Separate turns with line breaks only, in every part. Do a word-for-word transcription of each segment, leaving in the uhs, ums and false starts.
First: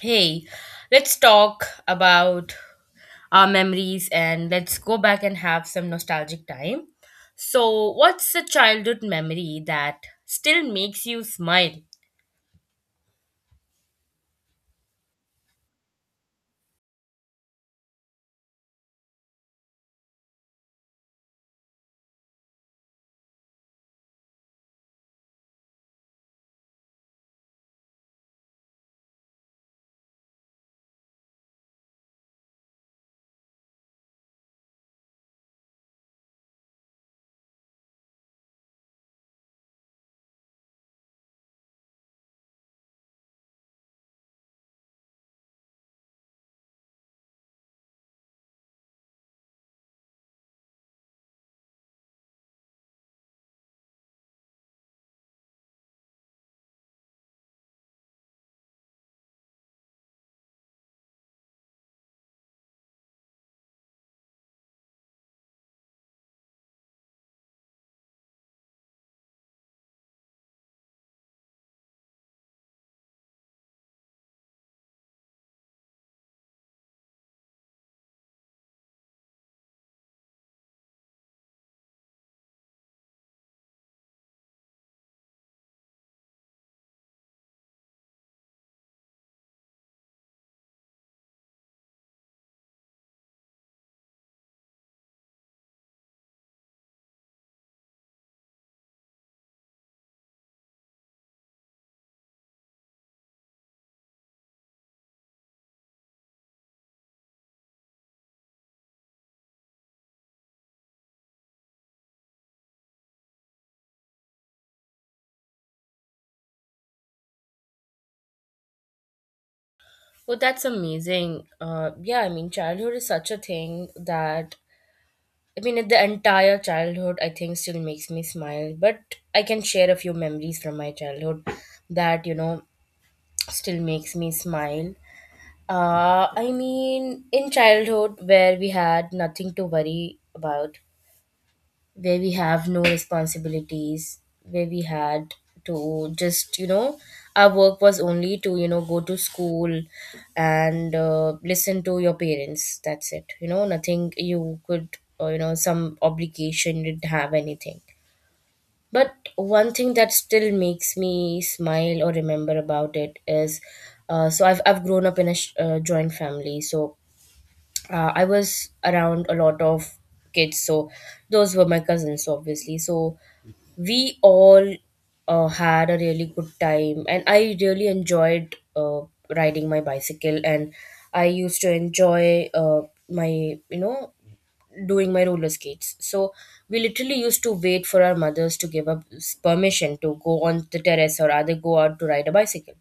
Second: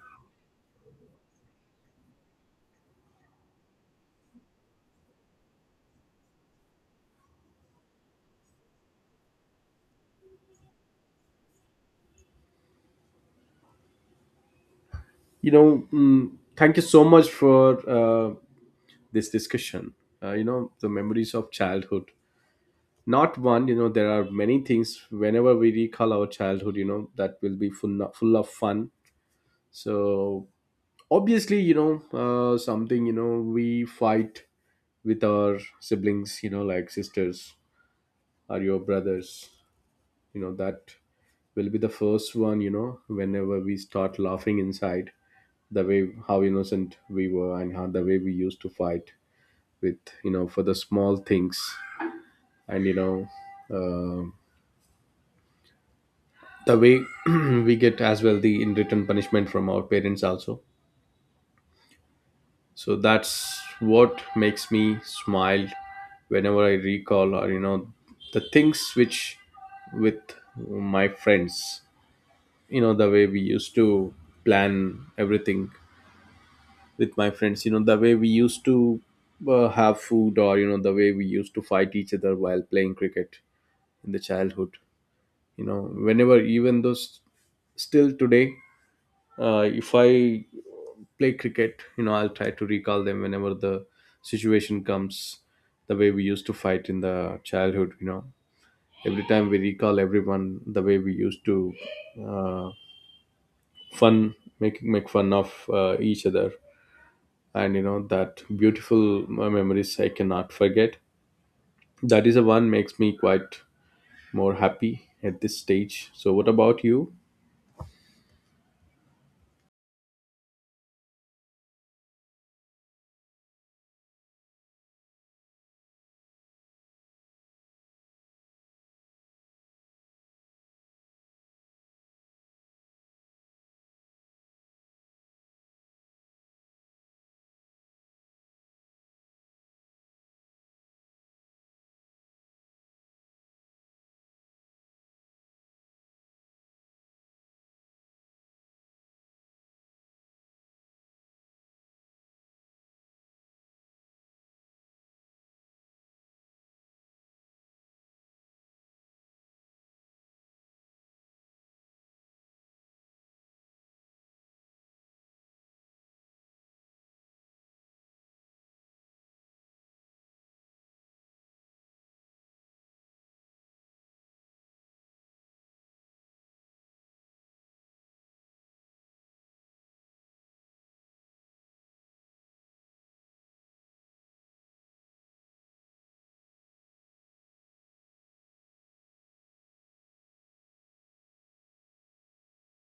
Hey, let's talk about our memories, and let's go back and have some nostalgic time. So, what's a childhood memory that still makes you smile?
you know mm, Thank you so much for uh, this discussion. Uh, you know the memories of childhood, not one. You know, there are many things. Whenever we recall our childhood, you know, that will be full full of fun. So obviously, you know, uh, something, you know, we fight with our siblings, you know, like sisters or your brothers. You know, that will be the first one. You know, whenever we start laughing inside the way how innocent we were and how the way we used to fight with, you know, for the small things. And you know, uh, the way we get as well the in return punishment from our parents also. So that's what makes me smile whenever I recall, or you know, the things which with my friends. You know, the way we used to plan everything with my friends. You know, the way we used to uh, have food, or you know, the way we used to fight each other while playing cricket in the childhood. You know, whenever even though s- still today, uh, if I play cricket, you know, I'll try to recall them whenever the situation comes, the way we used to fight in the childhood. You know, every time we recall everyone the way we used to uh, fun make make fun of uh, each other. And you know, that beautiful uh, memories I cannot forget. That is the one makes me quite more happy at this stage. So what about you?
Oh, that's amazing. Uh, yeah, I mean, childhood is such a thing that I mean, the entire childhood I think still makes me smile. But I can share a few memories from my childhood that you know still makes me smile. Uh, I mean, in childhood, where we had nothing to worry about, where we have no responsibilities, where we had to just, you know, our work was only to, you know, go to school and uh, listen to your parents. That's it. You know, nothing you could, uh, you know, some obligation, you didn't have anything. But one thing that still makes me smile or remember about it is uh, so I've, I've grown up in a sh- uh, joint family. So uh, I was around a lot of kids, so those were my cousins, obviously. So we all uh, had a really good time, and I really enjoyed uh, riding my bicycle, and I used to enjoy uh, my, you know, doing my roller skates. So we literally used to wait for our mothers to give us permission to go on the terrace or either go out to ride a bicycle,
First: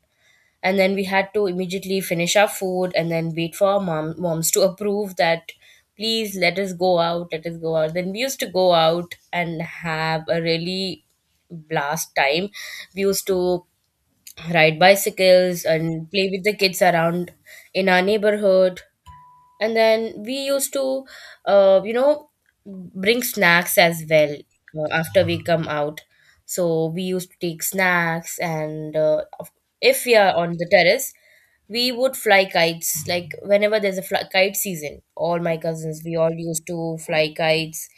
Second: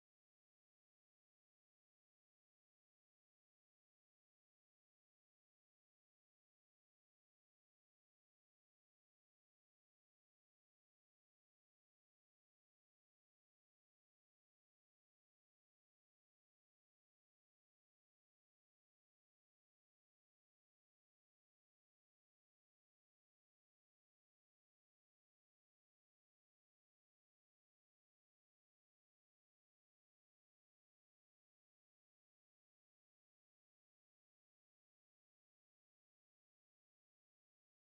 and then we had to immediately finish our food and then wait for our mom, moms to approve that, please let us go out, let us go out. Then we used to go out and have a really blast time. We used to ride bicycles and play with the kids around in our neighborhood, and then we used to uh, you know, bring snacks as well uh, after we come out. So we used to take snacks, and uh, of- if we are on the terrace, we would fly kites. Like whenever there's a fly- kite season, all my cousins, we all used to fly kites,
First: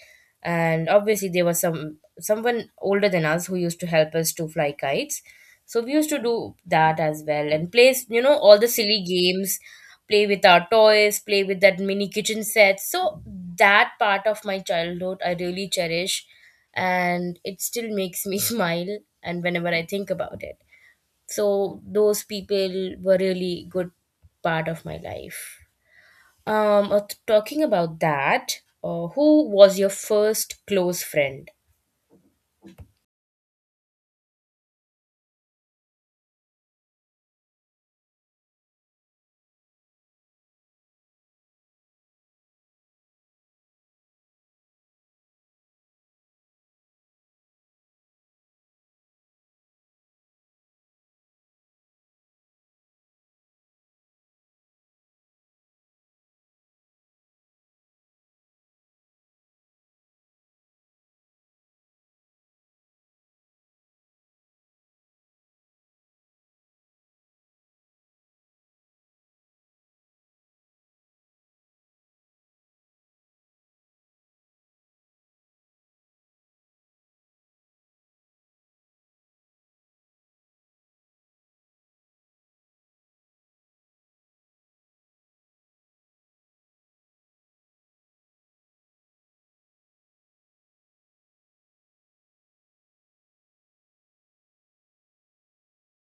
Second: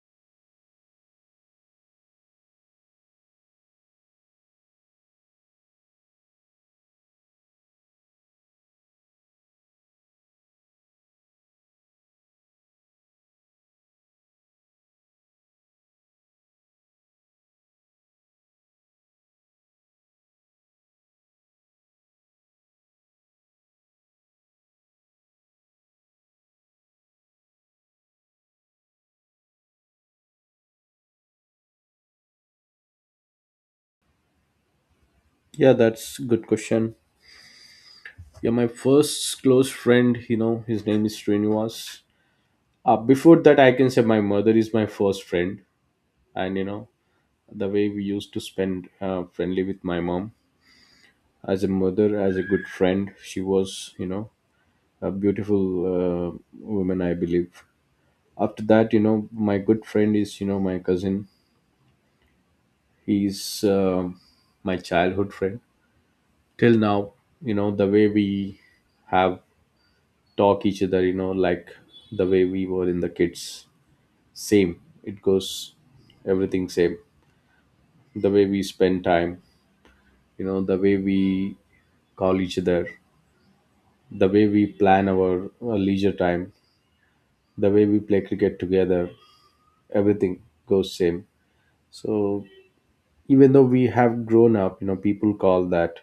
and obviously there was some someone older than us who used to help us to fly kites. So we used to do that as well and play, you know, all the silly games, play with our toys, play with that mini kitchen set. So that part of my childhood I really cherish, and it still makes me smile, and whenever I think about it. So those people were really good part of my life. Um uh, talking about that, uh, who was your first close friend?
Yeah, that's a good question. Yeah, my first close friend, you know, his name is Srinivas. Uh, before that, I can say my mother is my first friend. And, you know, the way we used to spend uh, friendly with my mom as a mother, as a good friend, she was, you know, a beautiful uh, woman, I believe. After that, you know, my good friend is, you know, my cousin. He's uh, my childhood friend. Till now, you know, the way we have talk each other, you know, like the way we were in the kids, same it goes, everything same, the way we spend time, you know, the way we call each other, the way we plan our uh, leisure time, the way we play cricket together, everything goes same. So even though we have grown up, you know, people call that,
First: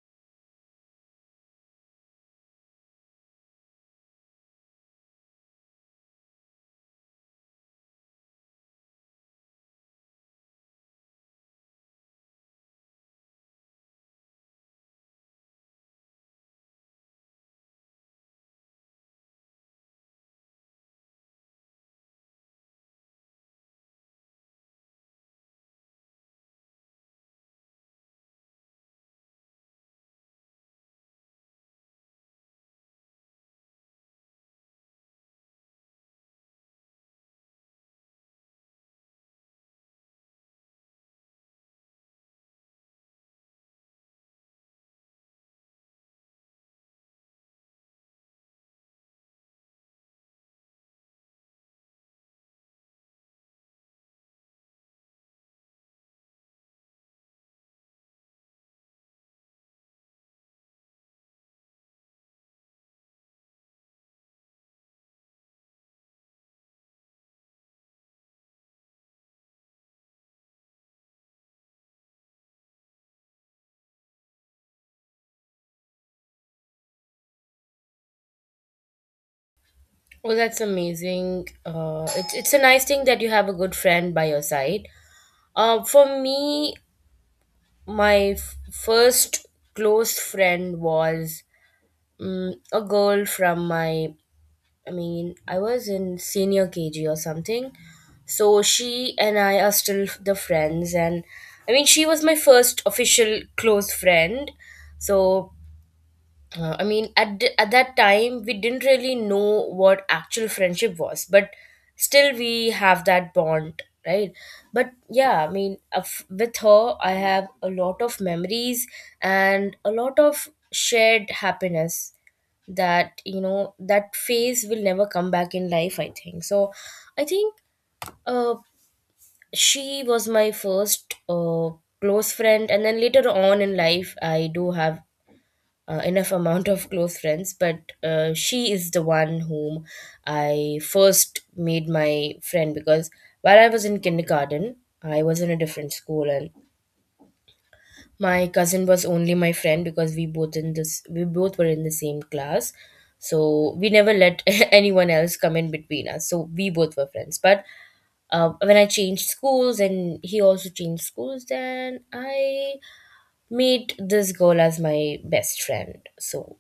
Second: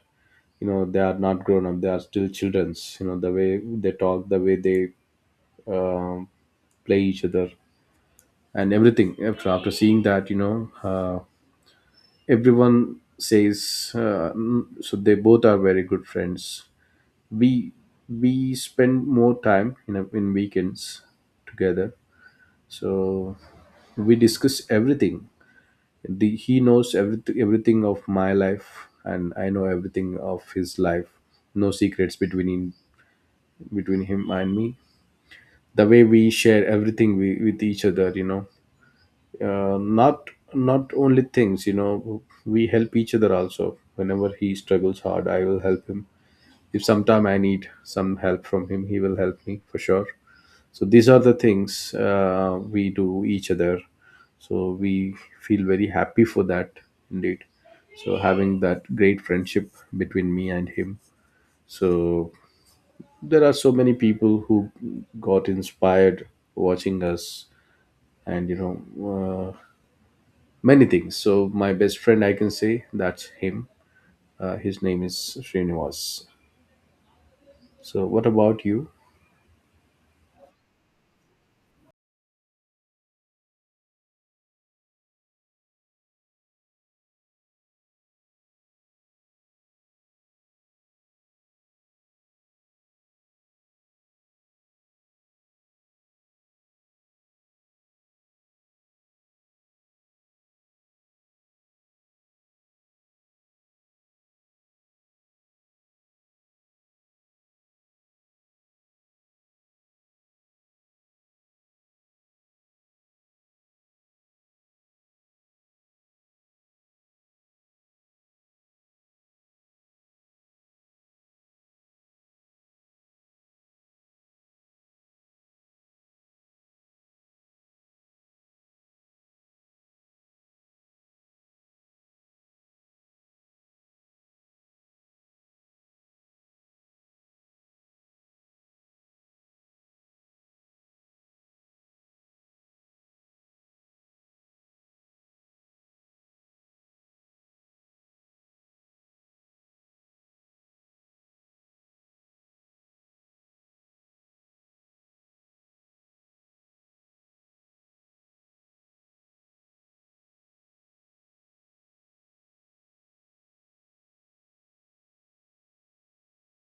you know, they are not grown up, they are still children's. You know, the way they talk, the way they um, play each other, and everything, after after seeing that, you know, uh, everyone says uh, mm, so they both are very good friends. we we spend more time in, a, in weekends together. So we discuss everything. The, he knows everything, everything of my life, and I know everything of his life. No secrets between him, between him and me. The way we share everything we, with each other, you know, uh, not not only things, you know, we help each other also. Whenever he struggles hard, I will help him. If sometime I need some help from him, he will help me for sure. So these are the things uh, we do each other. So we feel very happy for that, indeed. So having that great friendship between me and him, so there are so many people who got inspired watching us. And you know, uh, many things. So my best friend, I can say that's him. Uh, his name is Srinivas. So what about you?
Well, that's amazing. Uh, it's it's a nice thing that you have a good friend by your side. Uh, for me, my f- first close friend was mm a girl from my, I mean, I was in senior K G or something. So she and I are still the friends. And I mean, she was my first official close friend. So uh, I mean, at th- at that time, we didn't really know what actual friendship was, but still, we have that bond, right? But yeah, I mean, of- with her, I have a lot of memories and a lot of shared happiness that you know that phase will never come back in life. I think so. I think uh, she was my first uh, close friend, and then later on in life, I do have uh, enough amount of close friends, but uh, she is the one whom I first made my friend because while I was in kindergarten, I was in a different school, and my cousin was only my friend because we both in this we both were in the same class, so we never let anyone else come in between us. So we both were friends, but. Uh, when I changed schools and he also changed schools, then I meet this girl as my best friend. So,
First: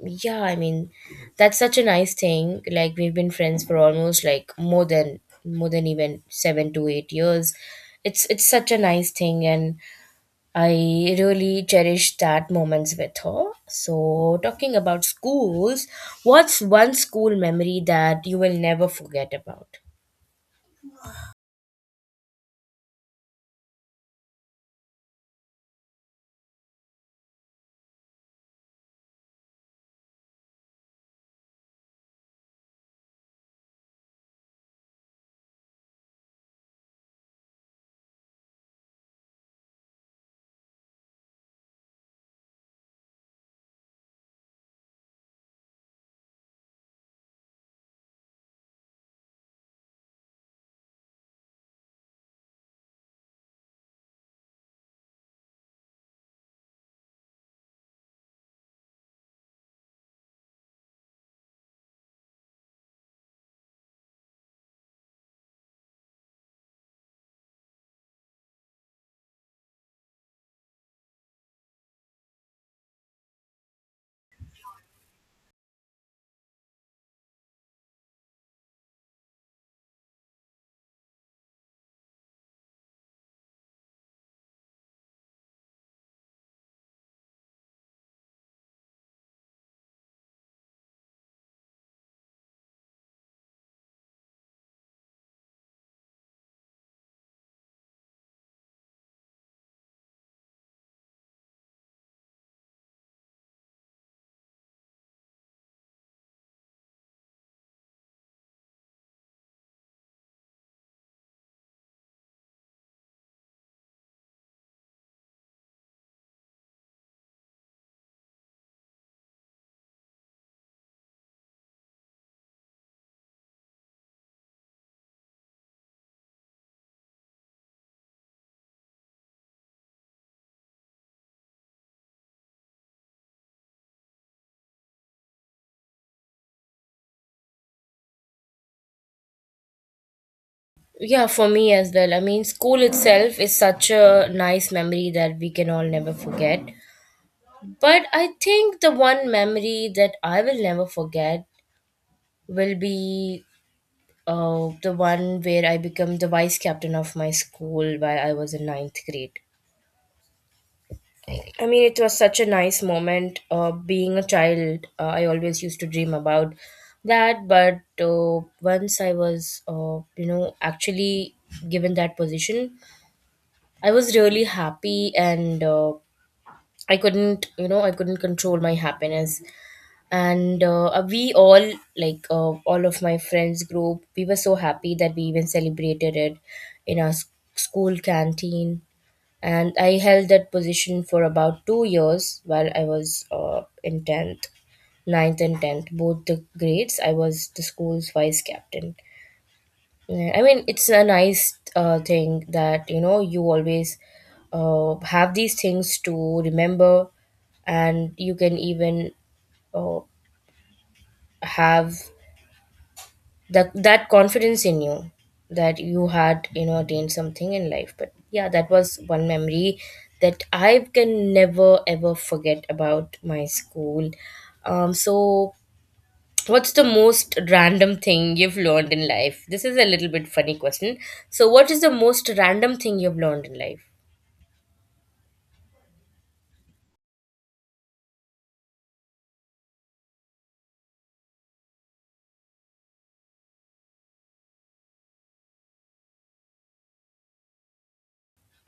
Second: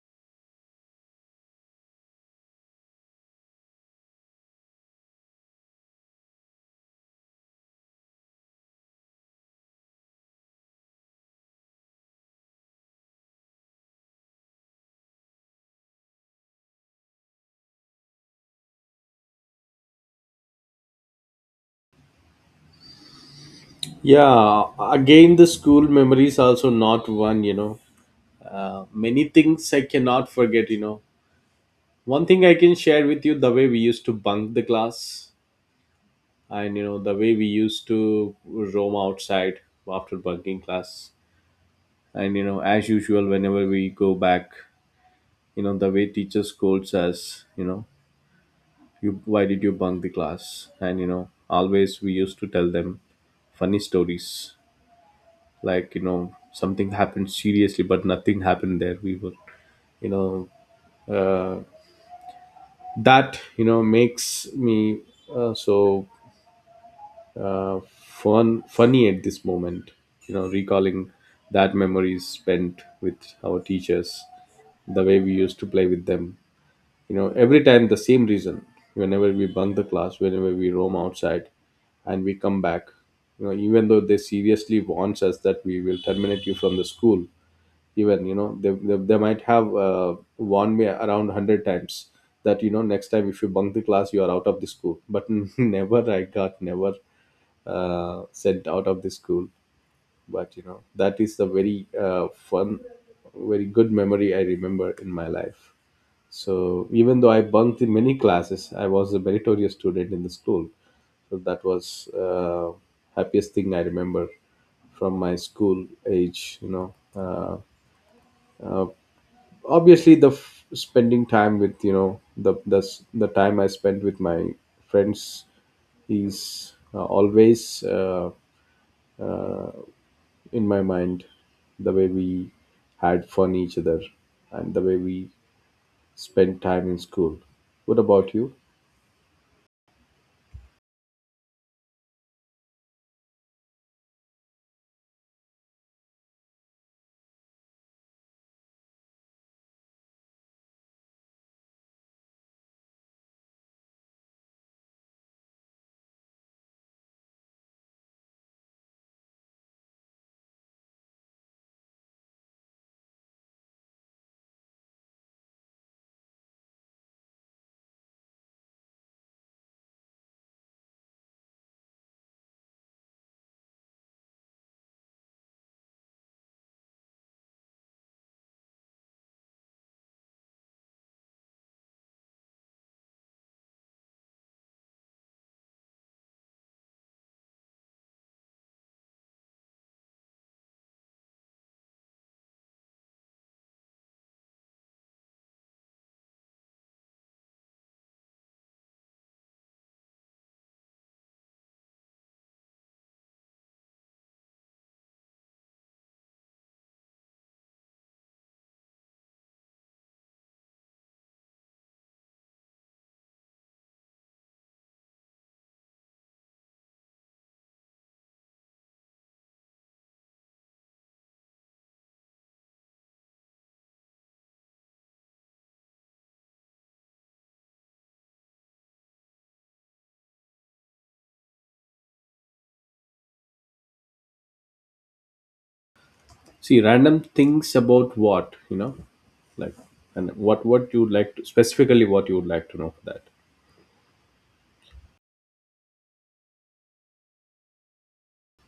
yeah, I mean, that's such a nice thing. Like we've been friends for almost like more than more than even seven to eight years. It's it's such a nice thing, and I really cherish that moments with her. So, talking about schools, what's one school memory that you will never forget about?
Yeah, again, the school memories also not one, you know. Uh, many things I cannot forget, you know. One thing I can share with you the way we used to bunk the class, and, you know, the way we used to roam outside after bunking class. And, you know, as usual, whenever we go back, you know, the way teacher scolds us, you know, you why did you bunk the class. And you know, always we used to tell them funny stories, like you know, something happened seriously, but nothing happened there. We were, you know, uh, that you know makes me uh, so uh, fun funny at this moment, you know, recalling that memories spent with our teachers, the way we used to play with them. You know, every time the same reason, whenever we bunk the class, whenever we roam outside and we come back, you know, even though they seriously warns us that we will terminate you from the school. Even you know, they, they, they might have uh, warned me around one hundred times that you know next time if you bunk the class you are out of the school. But never I got, never uh, sent out of the school. But you know, that is the very uh, fun, very good memory I remember in my life. So even though I bunked in many classes, I was a meritorious student in the school. So that was uh, happiest thing I remember from my school age. You know, uh, uh, obviously the f- spending time with, you know, the the s- the time I spent with my friends is uh, always uh, in my mind. The way we had fun each other and the way we spent time in school. What about you?
Yeah, for me as well. I mean, school itself is such a nice memory that we can all never forget. But I think the one memory that I will never forget will be uh, the one where I became the vice captain of my school while I was in ninth grade. I mean, it was such a nice moment. Uh, being a child, uh, I always used to dream about that. But uh, once I was, uh, you know, actually given that position, I was really happy, and uh, I couldn't, you know, I couldn't control my happiness. And uh, we all, like uh, all of my friends group, we were so happy that we even celebrated it in our s- school canteen, and I held that position for about two years. While I was uh, in tenth, ninth and tenth, both the grades I was the school's vice captain. Yeah, I mean, it's a nice uh, thing that you know you always uh, have these things to remember, and you can even uh, have that that confidence in you that you had, you know, attained something in life. But yeah, that was one memory that I can never ever forget about my school. Um, so what's the most random thing you've learned in life? This is a little bit funny question. So what is the most random thing you've learned in life?
See, random things about what, you know, like, and what what you would like to specifically what you would like to know for that.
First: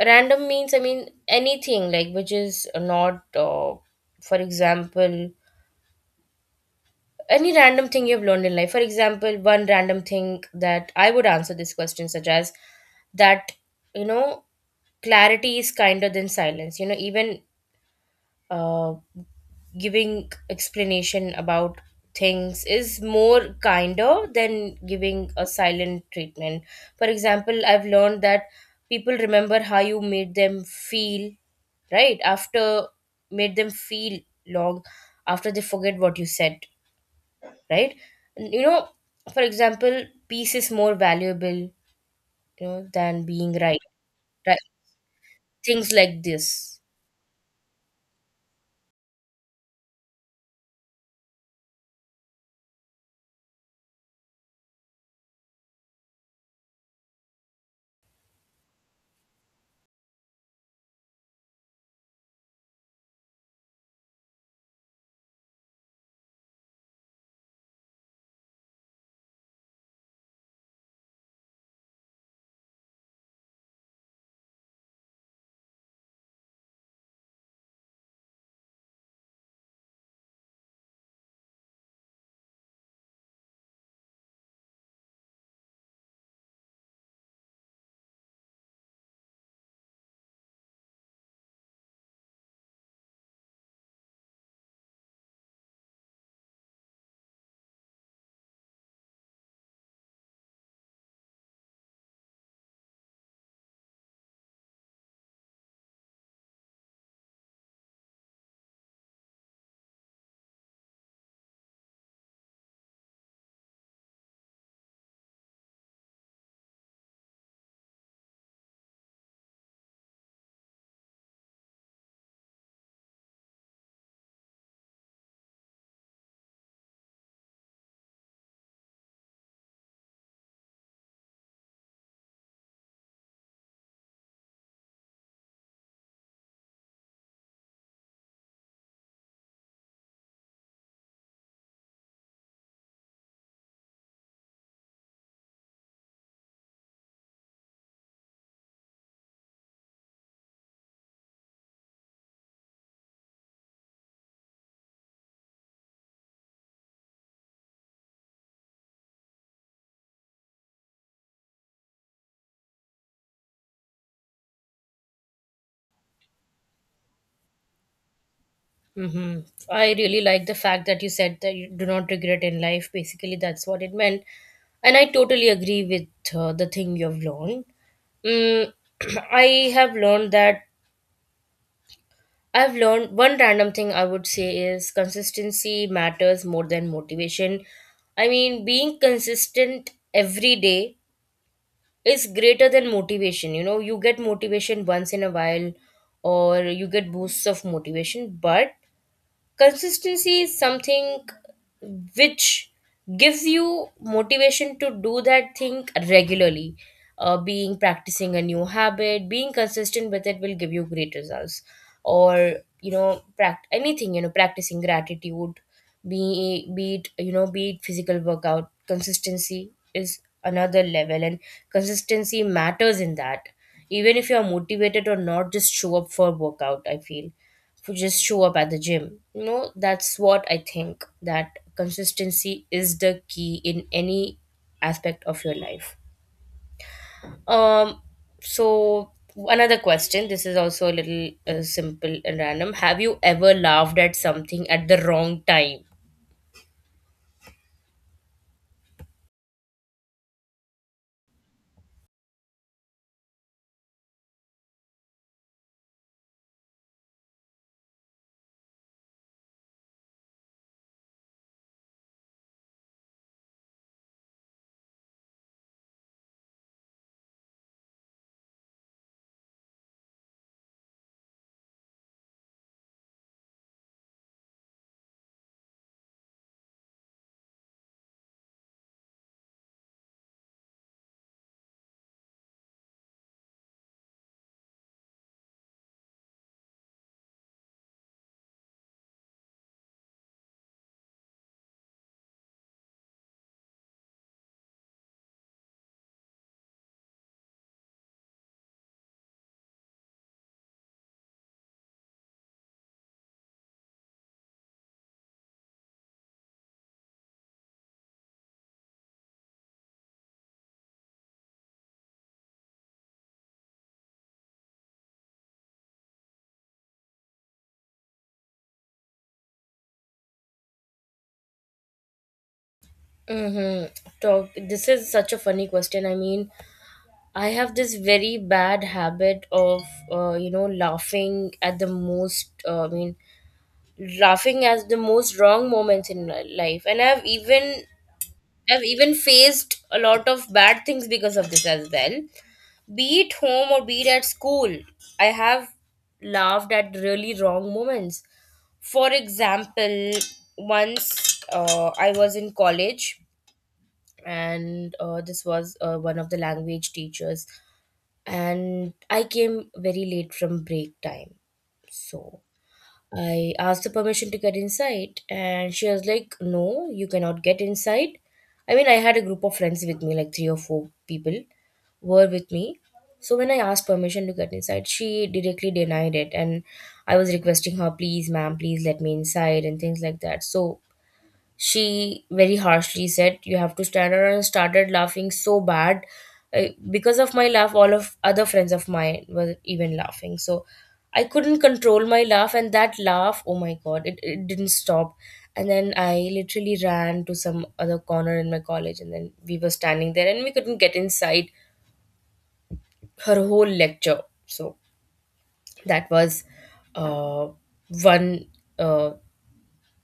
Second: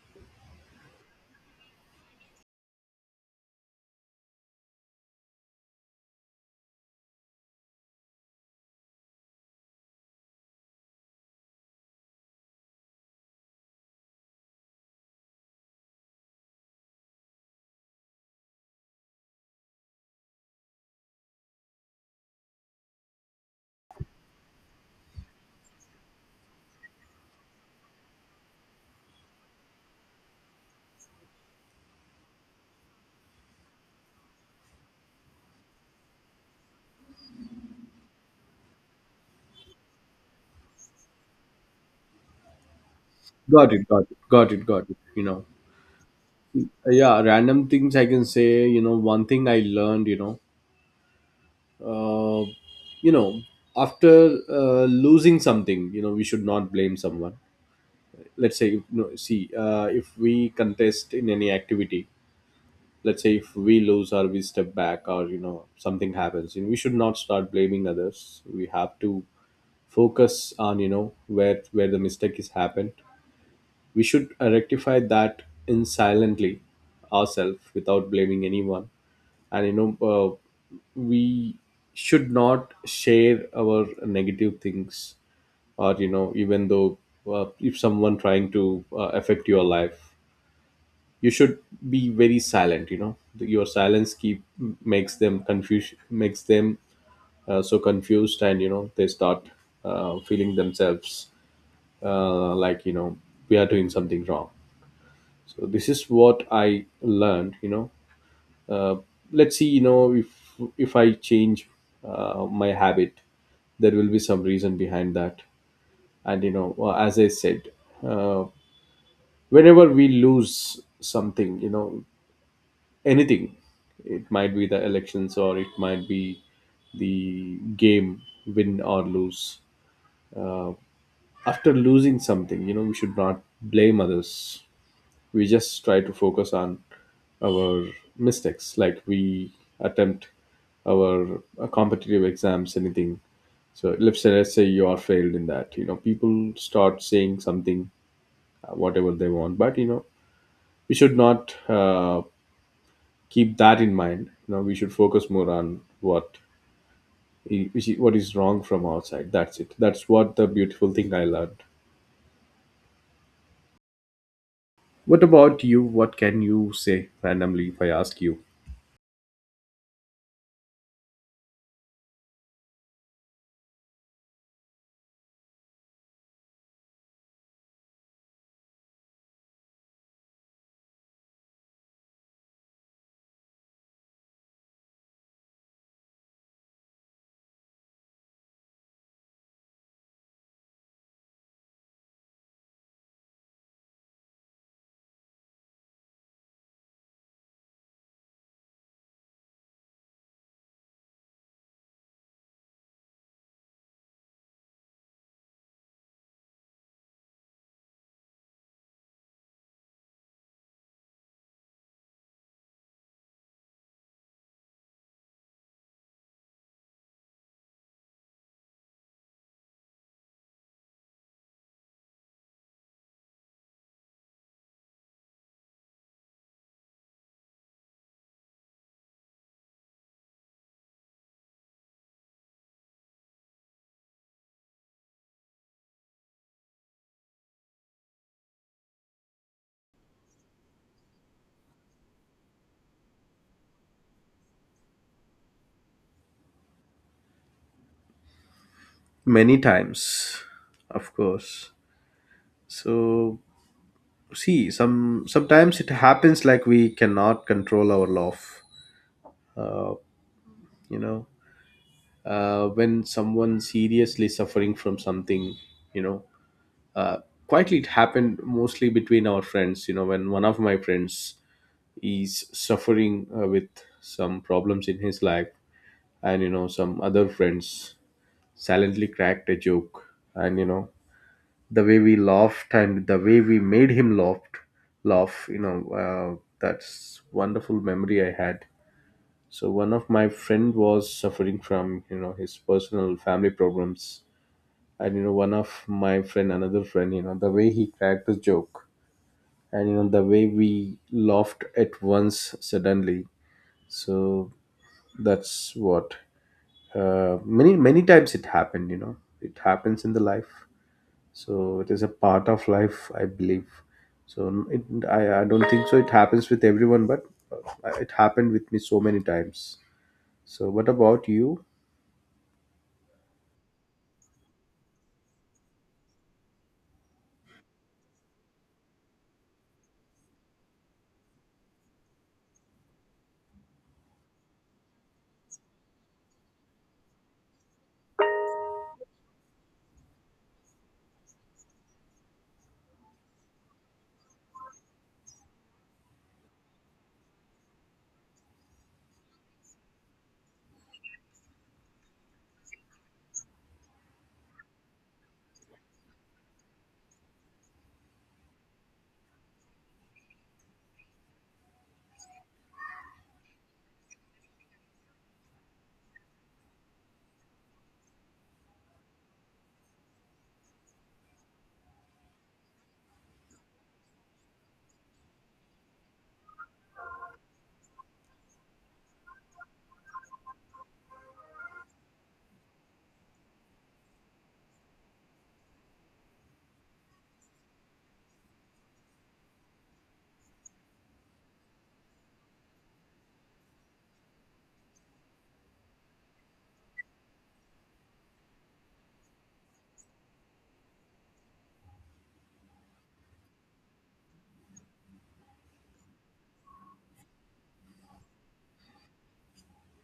Random means, I mean, anything like which is not uh, for example, any random thing you've learned in life. For example, one random thing that I would answer this question, such as that, you know, clarity is kinder than silence. You know, even uh, giving explanation about things is more kinder than giving a silent treatment. For example, I've learned that people remember how you made them feel right after made them feel long after they forget what you said, right? You know, for example, peace is more valuable, you know, than being
Got
right.
it, got it, got
Right?
it, got it. You know,
Things like this.
Uh, yeah, random things I can say. You know, one thing I learned, you know, uh, you know, after uh, losing something, you know, we should not blame someone. Let's say, you know, see, uh, if we contest in any activity, let's say if we lose or we step back, or you know, something happens, you know, we should not start blaming others. We have to focus on, you know, where where the mistake is happened. We should uh, rectify that in silently ourselves without blaming anyone. And you know, uh, we should not share our negative things, or you know, even though uh, if someone trying to uh, affect your life, you should be very silent. You know, your silence keep makes them confused, makes them uh, so confused, and you know, they start uh, feeling themselves uh, like you know we are doing something wrong. So this is what I learned, you know. uh, let's see, you know, if if I change uh, my habit, there will be some reason behind that. And you know, uh, as I said, uh, whenever we lose something, you know, anything, it might be the elections or it might be the game, win or lose, uh, after losing something, you know, we should not blame others. We just try to focus on our mistakes, like we attempt our uh, competitive exams, anything. So let's say, let's say you are failed in that, you know, people start saying something uh, whatever they want. But you know, we should not uh, keep that in mind. You know, we should focus more on what i- which i- what is wrong from outside. That's it. That's what the beautiful thing I learned. What about you? What can you say randomly if I ask you?
Hmm. I really like the fact that you said that you do not regret in life. Basically, that's what it meant, and I totally agree with uh, the thing you've learned. Mm, I have learned that I've learned one random thing I would say is consistency matters more than motivation. I mean, being consistent every day is greater than motivation. You know, you get motivation once in a while or you get boosts of motivation, but consistency is something which gives you motivation to do that thing regularly. Uh, being practicing a new habit, being consistent with it will give you great results, or you know, pract- anything, you know, practicing gratitude, be be it, you know, be it physical workout, consistency is another level, and consistency matters in that. Even if you are motivated or not, just show up for workout, I feel. For just show up at the gym. You know, that's what I think, that consistency is the key in any aspect of your life. Um, so another question. This is also a little uh, simple and random. Have you ever laughed at something at the wrong time?
Many times, of course. So see, some sometimes it happens like we cannot control our love. Uh, you know uh, when someone seriously suffering from something, you know, uh, quietly it happened mostly between our friends. You know, when one of my friends is suffering uh, with some problems in his life, and you know, some other friends silently cracked a joke. And you know, the way we laughed, and the way we made him laugh laugh, you know, uh, that's wonderful memory I had. So one of my friend was suffering from, you know, his personal family problems, and you know, one of my friend, another friend, you know, the way he cracked the joke, and you know, the way we laughed at once suddenly. So that's what, uh, many many times it happened, you know. It happens in the life. So it is a part of life, I believe. So it, I, I don't think so it happens with everyone, but uh, it happened with me so many times. So what about you?
Mm-hmm. So this is such a funny question. I mean, I have this very bad habit of, uh, you know, laughing at the most. Uh, I mean, laughing as the most wrong moments in li- life, and i've even i've even faced a lot of bad things because of this as well, be it home or be it at school. I have laughed at really wrong moments. For example, once uh, I was in college, and uh, this was uh, one of the language teachers, and I came very late from break time. So I asked the permission to get inside, and she was like, "No, you cannot get inside." I mean, I had a group of friends with me, like three or four people were with me. So when I asked permission to get inside, she directly denied it. And I was requesting her, "Please, ma'am, please let me inside," and things like that. So she very harshly said you have to stand up, and I started laughing so bad. Uh, because of my laugh, all of other friends of mine were even laughing, so I couldn't control my laugh, and that laugh, oh my god, it, it didn't stop. And then I literally ran to some other corner in my college, and then we were standing there, and we couldn't get inside her whole lecture. So that was uh, one uh,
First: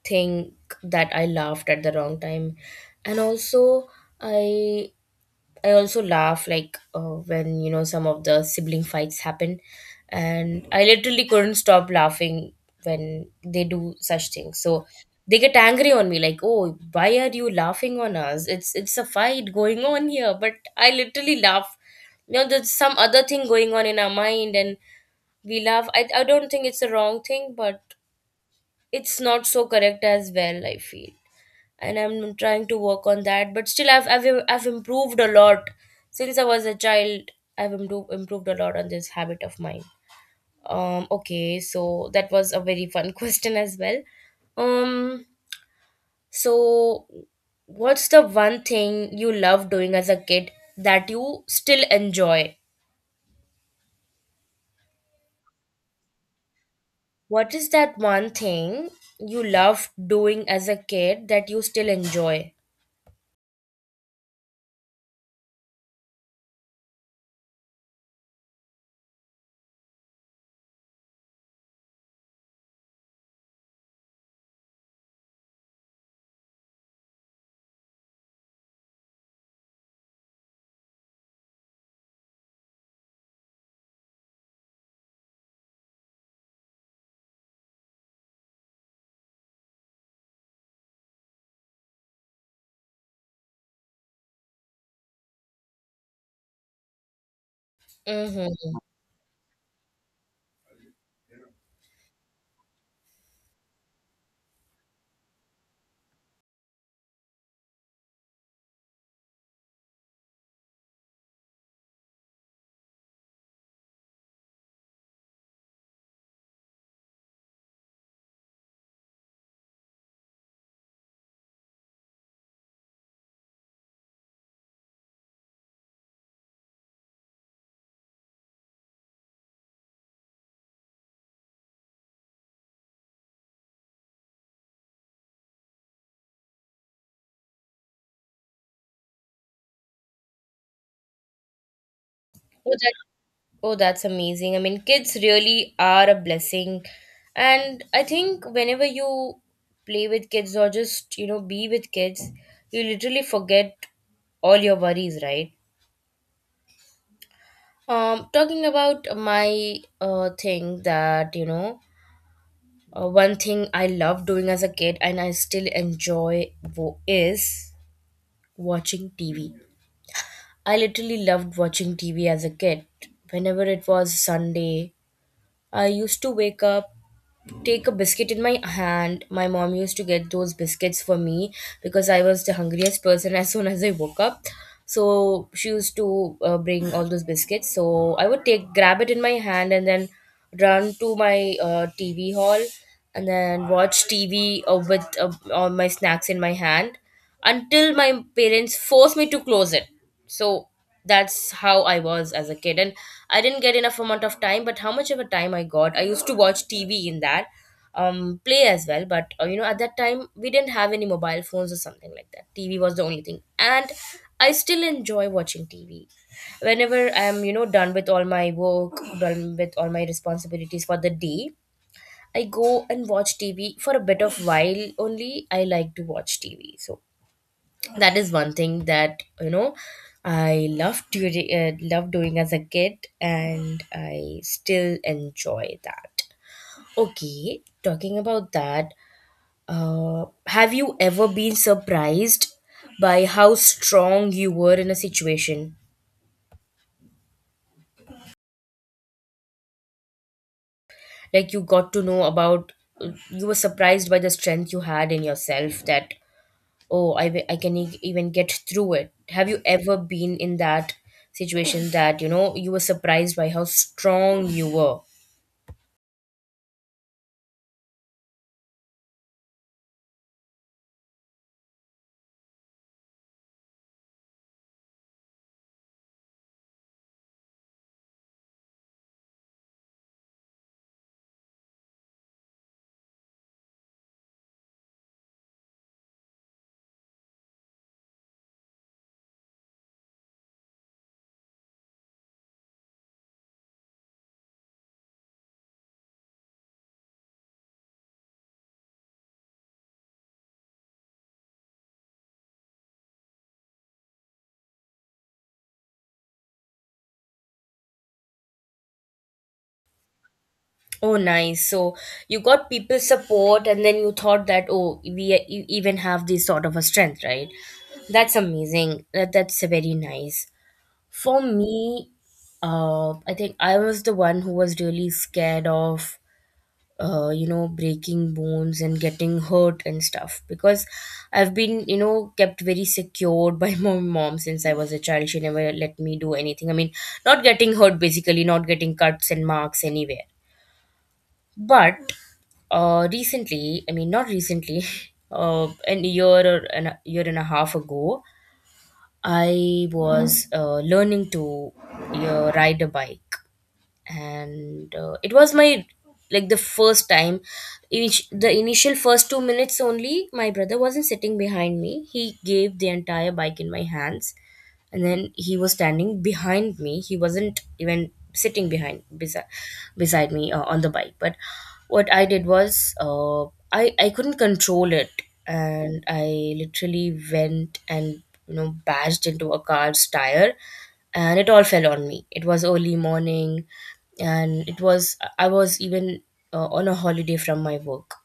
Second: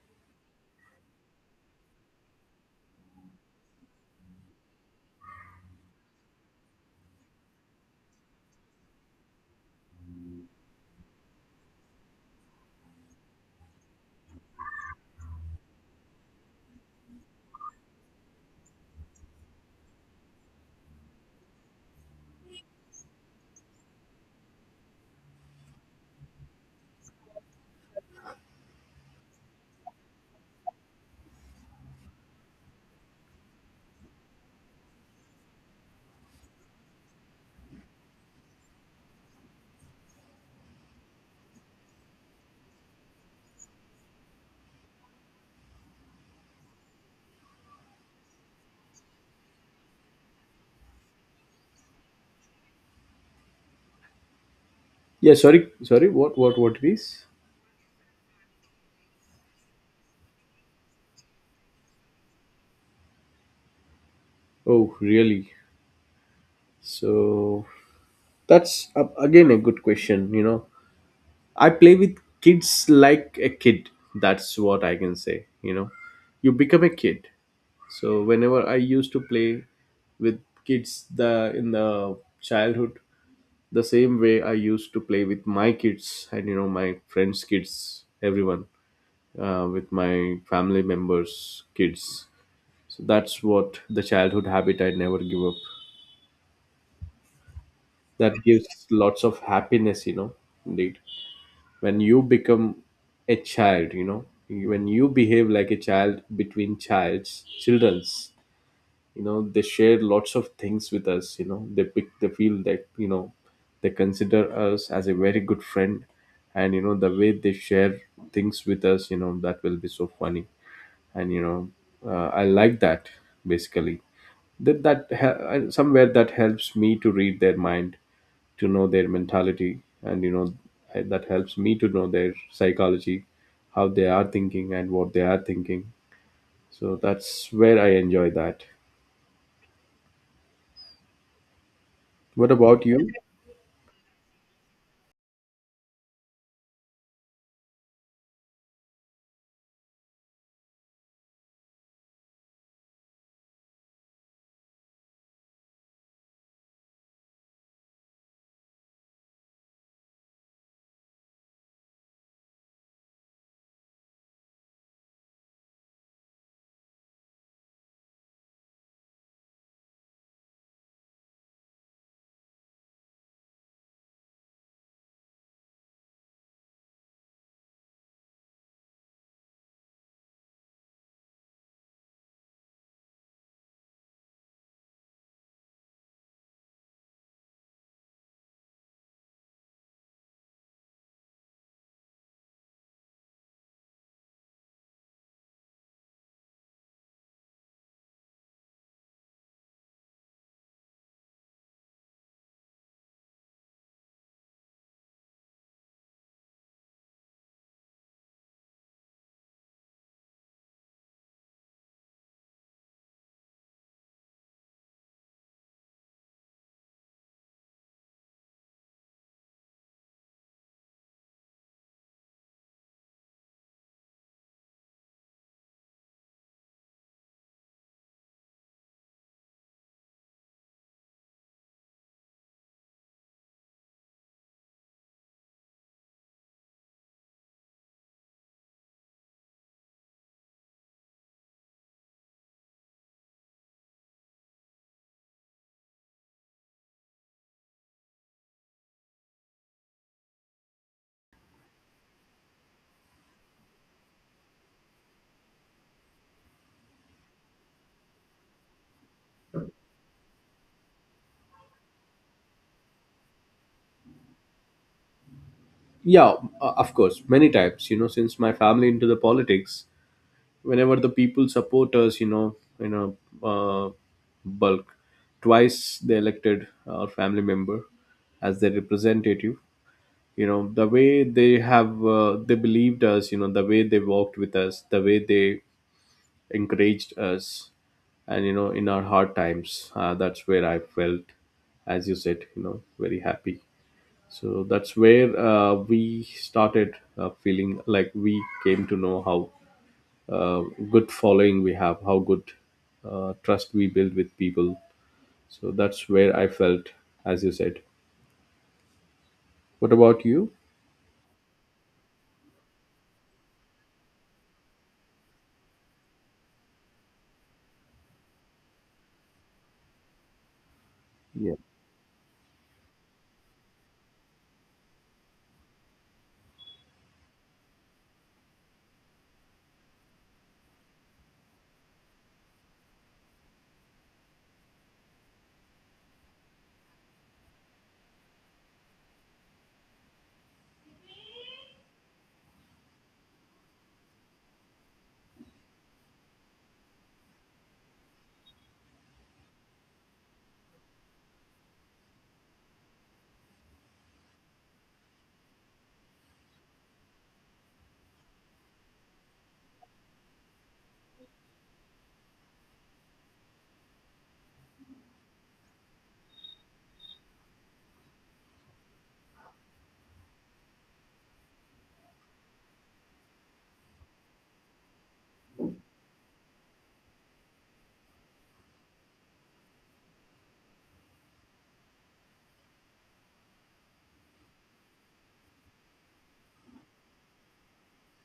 think that I laughed at the wrong time. And also, I I also laugh like uh, when you know some of the sibling fights happen, and I literally couldn't stop laughing when they do such things. So they get angry on me like, "Oh, why are you laughing on us? It's it's a fight going on here." But I literally laugh. You know, there's some other thing going on in our mind, and we laugh. I I don't think it's a wrong thing, but it's not so correct as well, I feel, and I'm trying to work on that. But still, I've I've I've improved a lot since I was a child. I've improved improved a lot on this habit of mine. Um. Okay. So that was a very fun question as well. Um. So, what's the one thing you love doing as a kid that you still enjoy?
Yeah, sorry, sorry. What, what, what it is?
What is that one thing you loved doing as a kid that you still enjoy?
Oh, really? So that's uh, again a good question. You know, I play with kids like a kid. That's what I can say. You know, you become a kid. So whenever I used to play with kids the in the childhood, the same way I used to play with my kids, and you know, my friends' kids, everyone, uh, with my family members' kids. So that's what the childhood habit I never give up. That gives
Mm-hmm.
lots of happiness, you know. Indeed, when you become a child, you know, when you behave like a child between childs, childrens, you know, they share lots of things with us. You know, they pick they feel that you know they consider us as a very good friend. And you know, the way they share things with us, you know, that will be so funny. And you know, uh, I like that basically. that that he- uh, Somewhere that helps me to read their mind, to know their mentality. And you know, I- that helps me to know their psychology, how they are thinking and what they are thinking. So that's where I enjoy that. What about you?
Oh, that's amazing. I mean, kids really are a blessing. And I think whenever you play with kids or just, you know, be with kids, you literally forget all your worries, right? Um, talking about my uh, thing that, you know, uh, one thing I love doing as a kid and I still enjoy wo- is watching T V. I literally loved watching T V as a kid. Whenever it was Sunday, I used to wake up, take a biscuit in my hand. My mom used to get those biscuits for me because I was the hungriest person as soon as I woke up. So she used to uh, bring all those biscuits. So I would take grab it in my hand and then run to my uh, T V hall and then watch T V uh, with uh, all my snacks in my hand until my parents forced me to close it. So that's how I was as a kid. And I didn't get enough amount of time, but how much of a time I got, I used to watch T V in that, um, play as well. But uh, you know, at that time we didn't have any mobile phones or something like that. T V was the only thing, and I still enjoy watching T V. Whenever I'm, you know, done with all my work, done with all my responsibilities for the day, I go and watch T V for a bit of while only. I like to watch T V. So that is one thing that you know i love doing uh, love doing as a kid, and I still enjoy that. Okay, talking about that, uh, have you ever been surprised by how strong you were in a situation? Like, you got to know about, you were surprised by the strength you had in yourself that, oh, I w- I can e- even get through it. Have you ever been in that situation that, you know, you were surprised by how strong you were?
Yeah, uh, of course, many times. You know, since my family into the politics, whenever the people support us, you know, in a uh, bulk, twice they elected our family member as their representative. You know, the way they have uh, they believed us. You know, the way they walked with us, the way they encouraged us, and you know, in our hard times, uh, that's where I felt, as you said, you know, very happy. So that's where uh, we started uh, feeling like we came to know how uh, good following we have, how good uh, trust we build with people. So that's where I felt, as you said. What about you?
Oh, nice. So you got people support and then you thought that, oh, we e- e, even have this sort of a strength, right? That's amazing. That, that's very nice. For
yeah
me, uh I think I was the one who was really scared of uh, you know, breaking bones and getting hurt and stuff, because I've been, you know, kept very secured by my mom since I was a child. She never let me do anything. I mean, not getting hurt, basically not getting cuts and marks anywhere. But uh recently, I mean, not recently, uh an year or an, a year and a half ago, I was uh, learning to uh, ride a bike. And uh, it was my, like, the first time. Each The initial first two minutes only, my brother wasn't sitting behind me. He gave the entire bike in my hands, and then he was standing behind me. He wasn't even sitting behind beside beside me uh, on the bike. But what I did was, uh, i i couldn't control it, and I literally went and, you know, bashed into a car's tire, and it all fell on me. It was early morning, and it was I was even uh, on a holiday from my work.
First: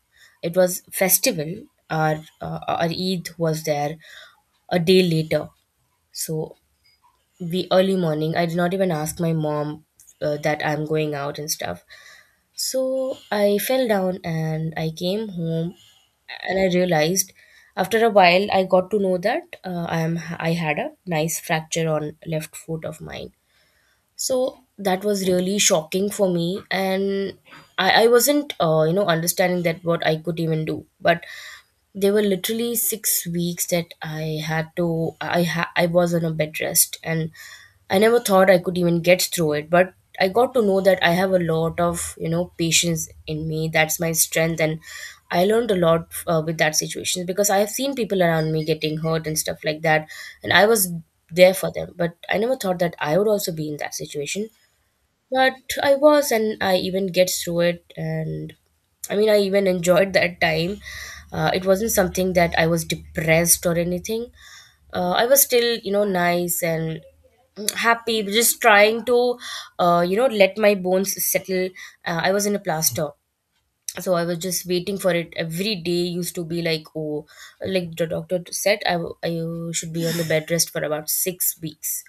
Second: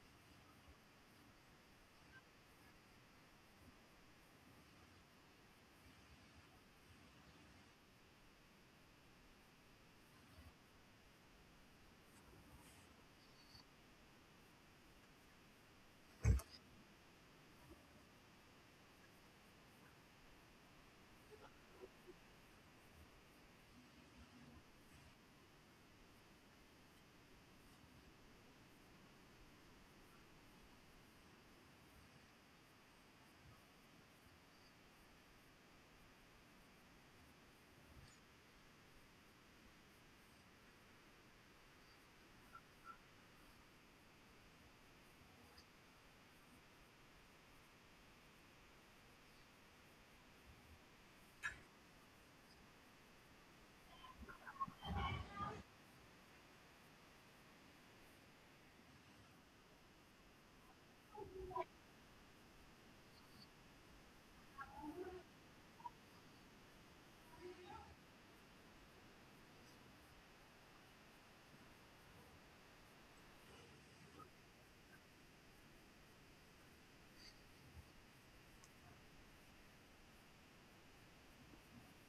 It was festival. our uh, our Eid was there a day later. So the early morning, I did not even ask my mom uh, that I'm going out and stuff. So I fell down and I came home and I realized, after a while I got to know that uh, I am I had a nice fracture on left foot of mine. So that was really shocking for me. And I, I wasn't uh, you know, understanding that what I could even do. But there were literally six weeks that I had to, I ha- I was on a bed rest, and I never thought I could even get through it. But I got to know that I have a lot of, you know, patience in me. That's my strength. And I learned a lot uh, with that situation, because I have seen people around me getting hurt and stuff like that, and I was there for them. But I never thought that I would also be in that situation. But I was, and I even get through it, and I mean, I even enjoyed that time. Uh, it wasn't something that I was depressed or anything. Uh, I was still, you know, nice and happy, just trying to, uh, you know, let my bones settle. Uh, I was in a plaster. So I was just waiting for it every day. Used to be like, oh, like the doctor said, I, w- I should be on the bed rest for about six weeks.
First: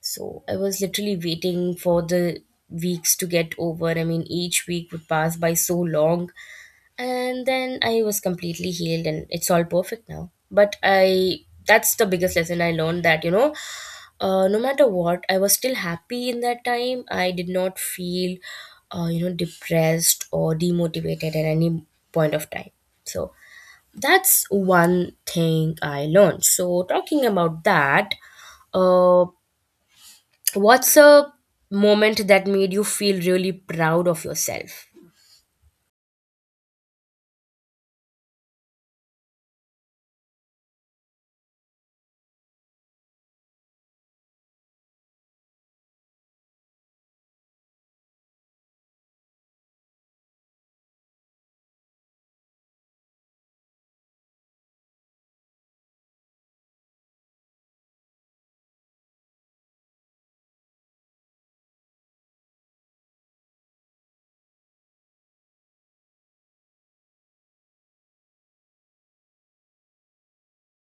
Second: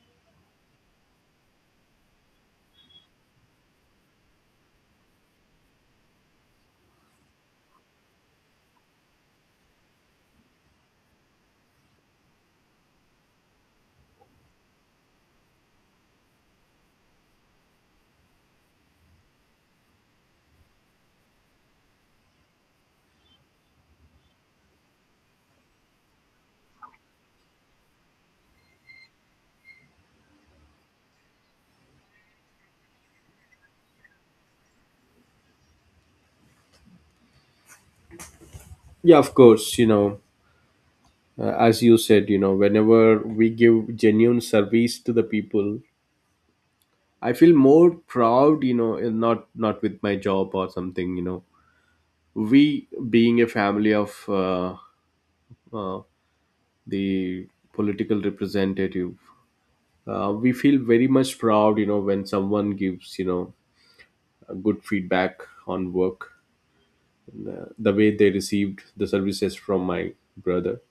So I was literally waiting for the weeks to get over. I mean, each week would pass by so long. And then I was completely healed and it's all perfect now. But I that's the biggest lesson I learned, that, you know, uh, no matter what, I was still happy in that time. I did not feel, uh, you know, depressed or demotivated at any point of time. So that's one thing I learned. So talking about that, uh, what's a moment that made you feel really proud of yourself?
yeah, of course, you know, uh, as you said, you know, whenever we give genuine service to the people, I feel more proud, you know, in not not with my job or something. You know, we being a family of uh, uh, the political representative, uh, we feel very much proud. You know, when someone gives, you know, a good feedback on work, the way they received the services from my brother,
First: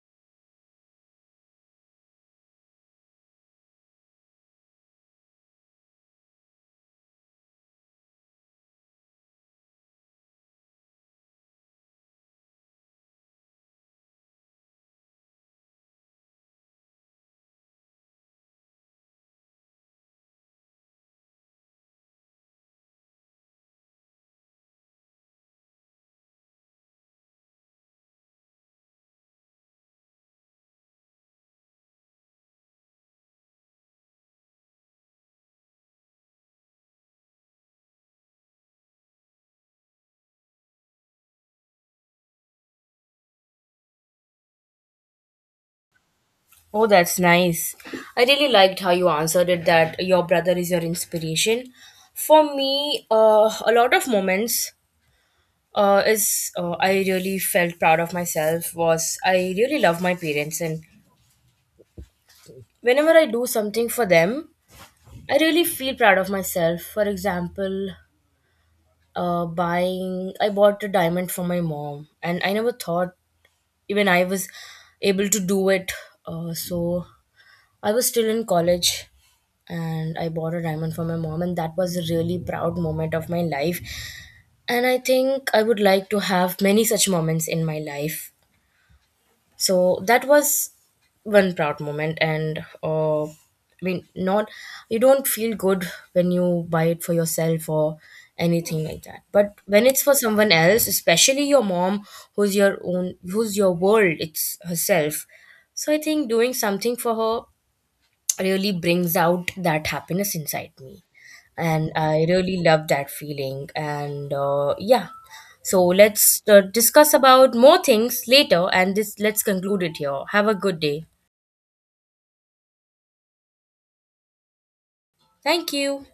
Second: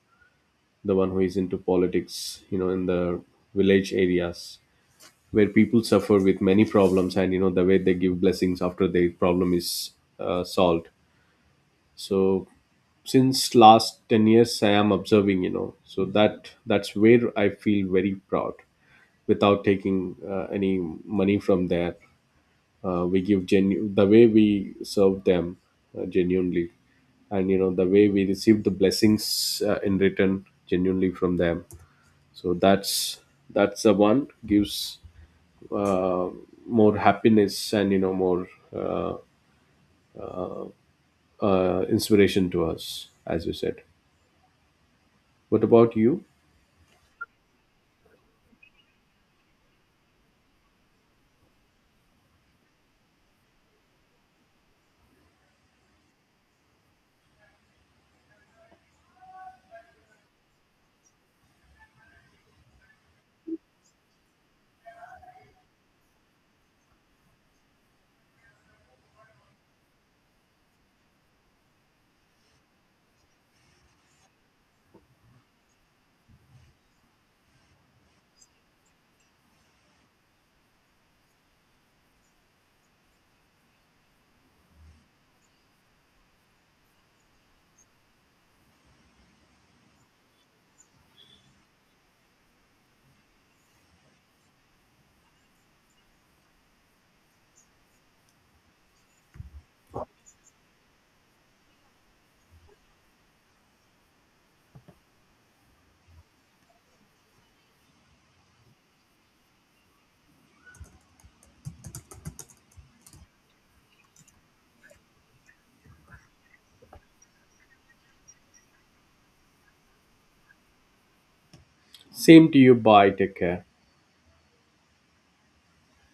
the one who is into politics, you know, in the village areas where people suffer with many problems. And you know, the way they give blessings after their problem is uh, solved. So since last ten years I am observing, you know. So that that's where I feel very proud, without taking uh, any money from there. Uh, we give genu- the way we serve them uh, genuinely, and you know, the way we receive the blessings uh, in return genuinely from them. So that's that's the one gives uh, more happiness, and you know, more uh, uh, inspiration to us, as you said. What about you?
Oh, that's nice. I really liked how you answered it, that your brother is your inspiration. For me, uh, a lot of moments uh, is uh, I really felt proud of myself was, I really love my parents, and whenever I do something for them, I really feel proud of myself. For example, uh, buying I bought a diamond for my mom, and I never thought even I was able to do it. Uh, so I was still in college and I bought a diamond for my mom, and that was a really proud moment of my life. And I think I would like to have many such moments in my life. So that was one proud moment. And uh, I mean, not, you don't feel good when you buy it for yourself or anything like that, but when it's for someone else, especially your mom, who's your own who's your world, it's herself. So I think doing something for her really brings out that happiness inside me, and I really love that feeling. And uh, yeah, so let's uh, discuss about more things later, and this let's conclude it here. Have a good day.
Same to you. Bye. Take care.
Thank you.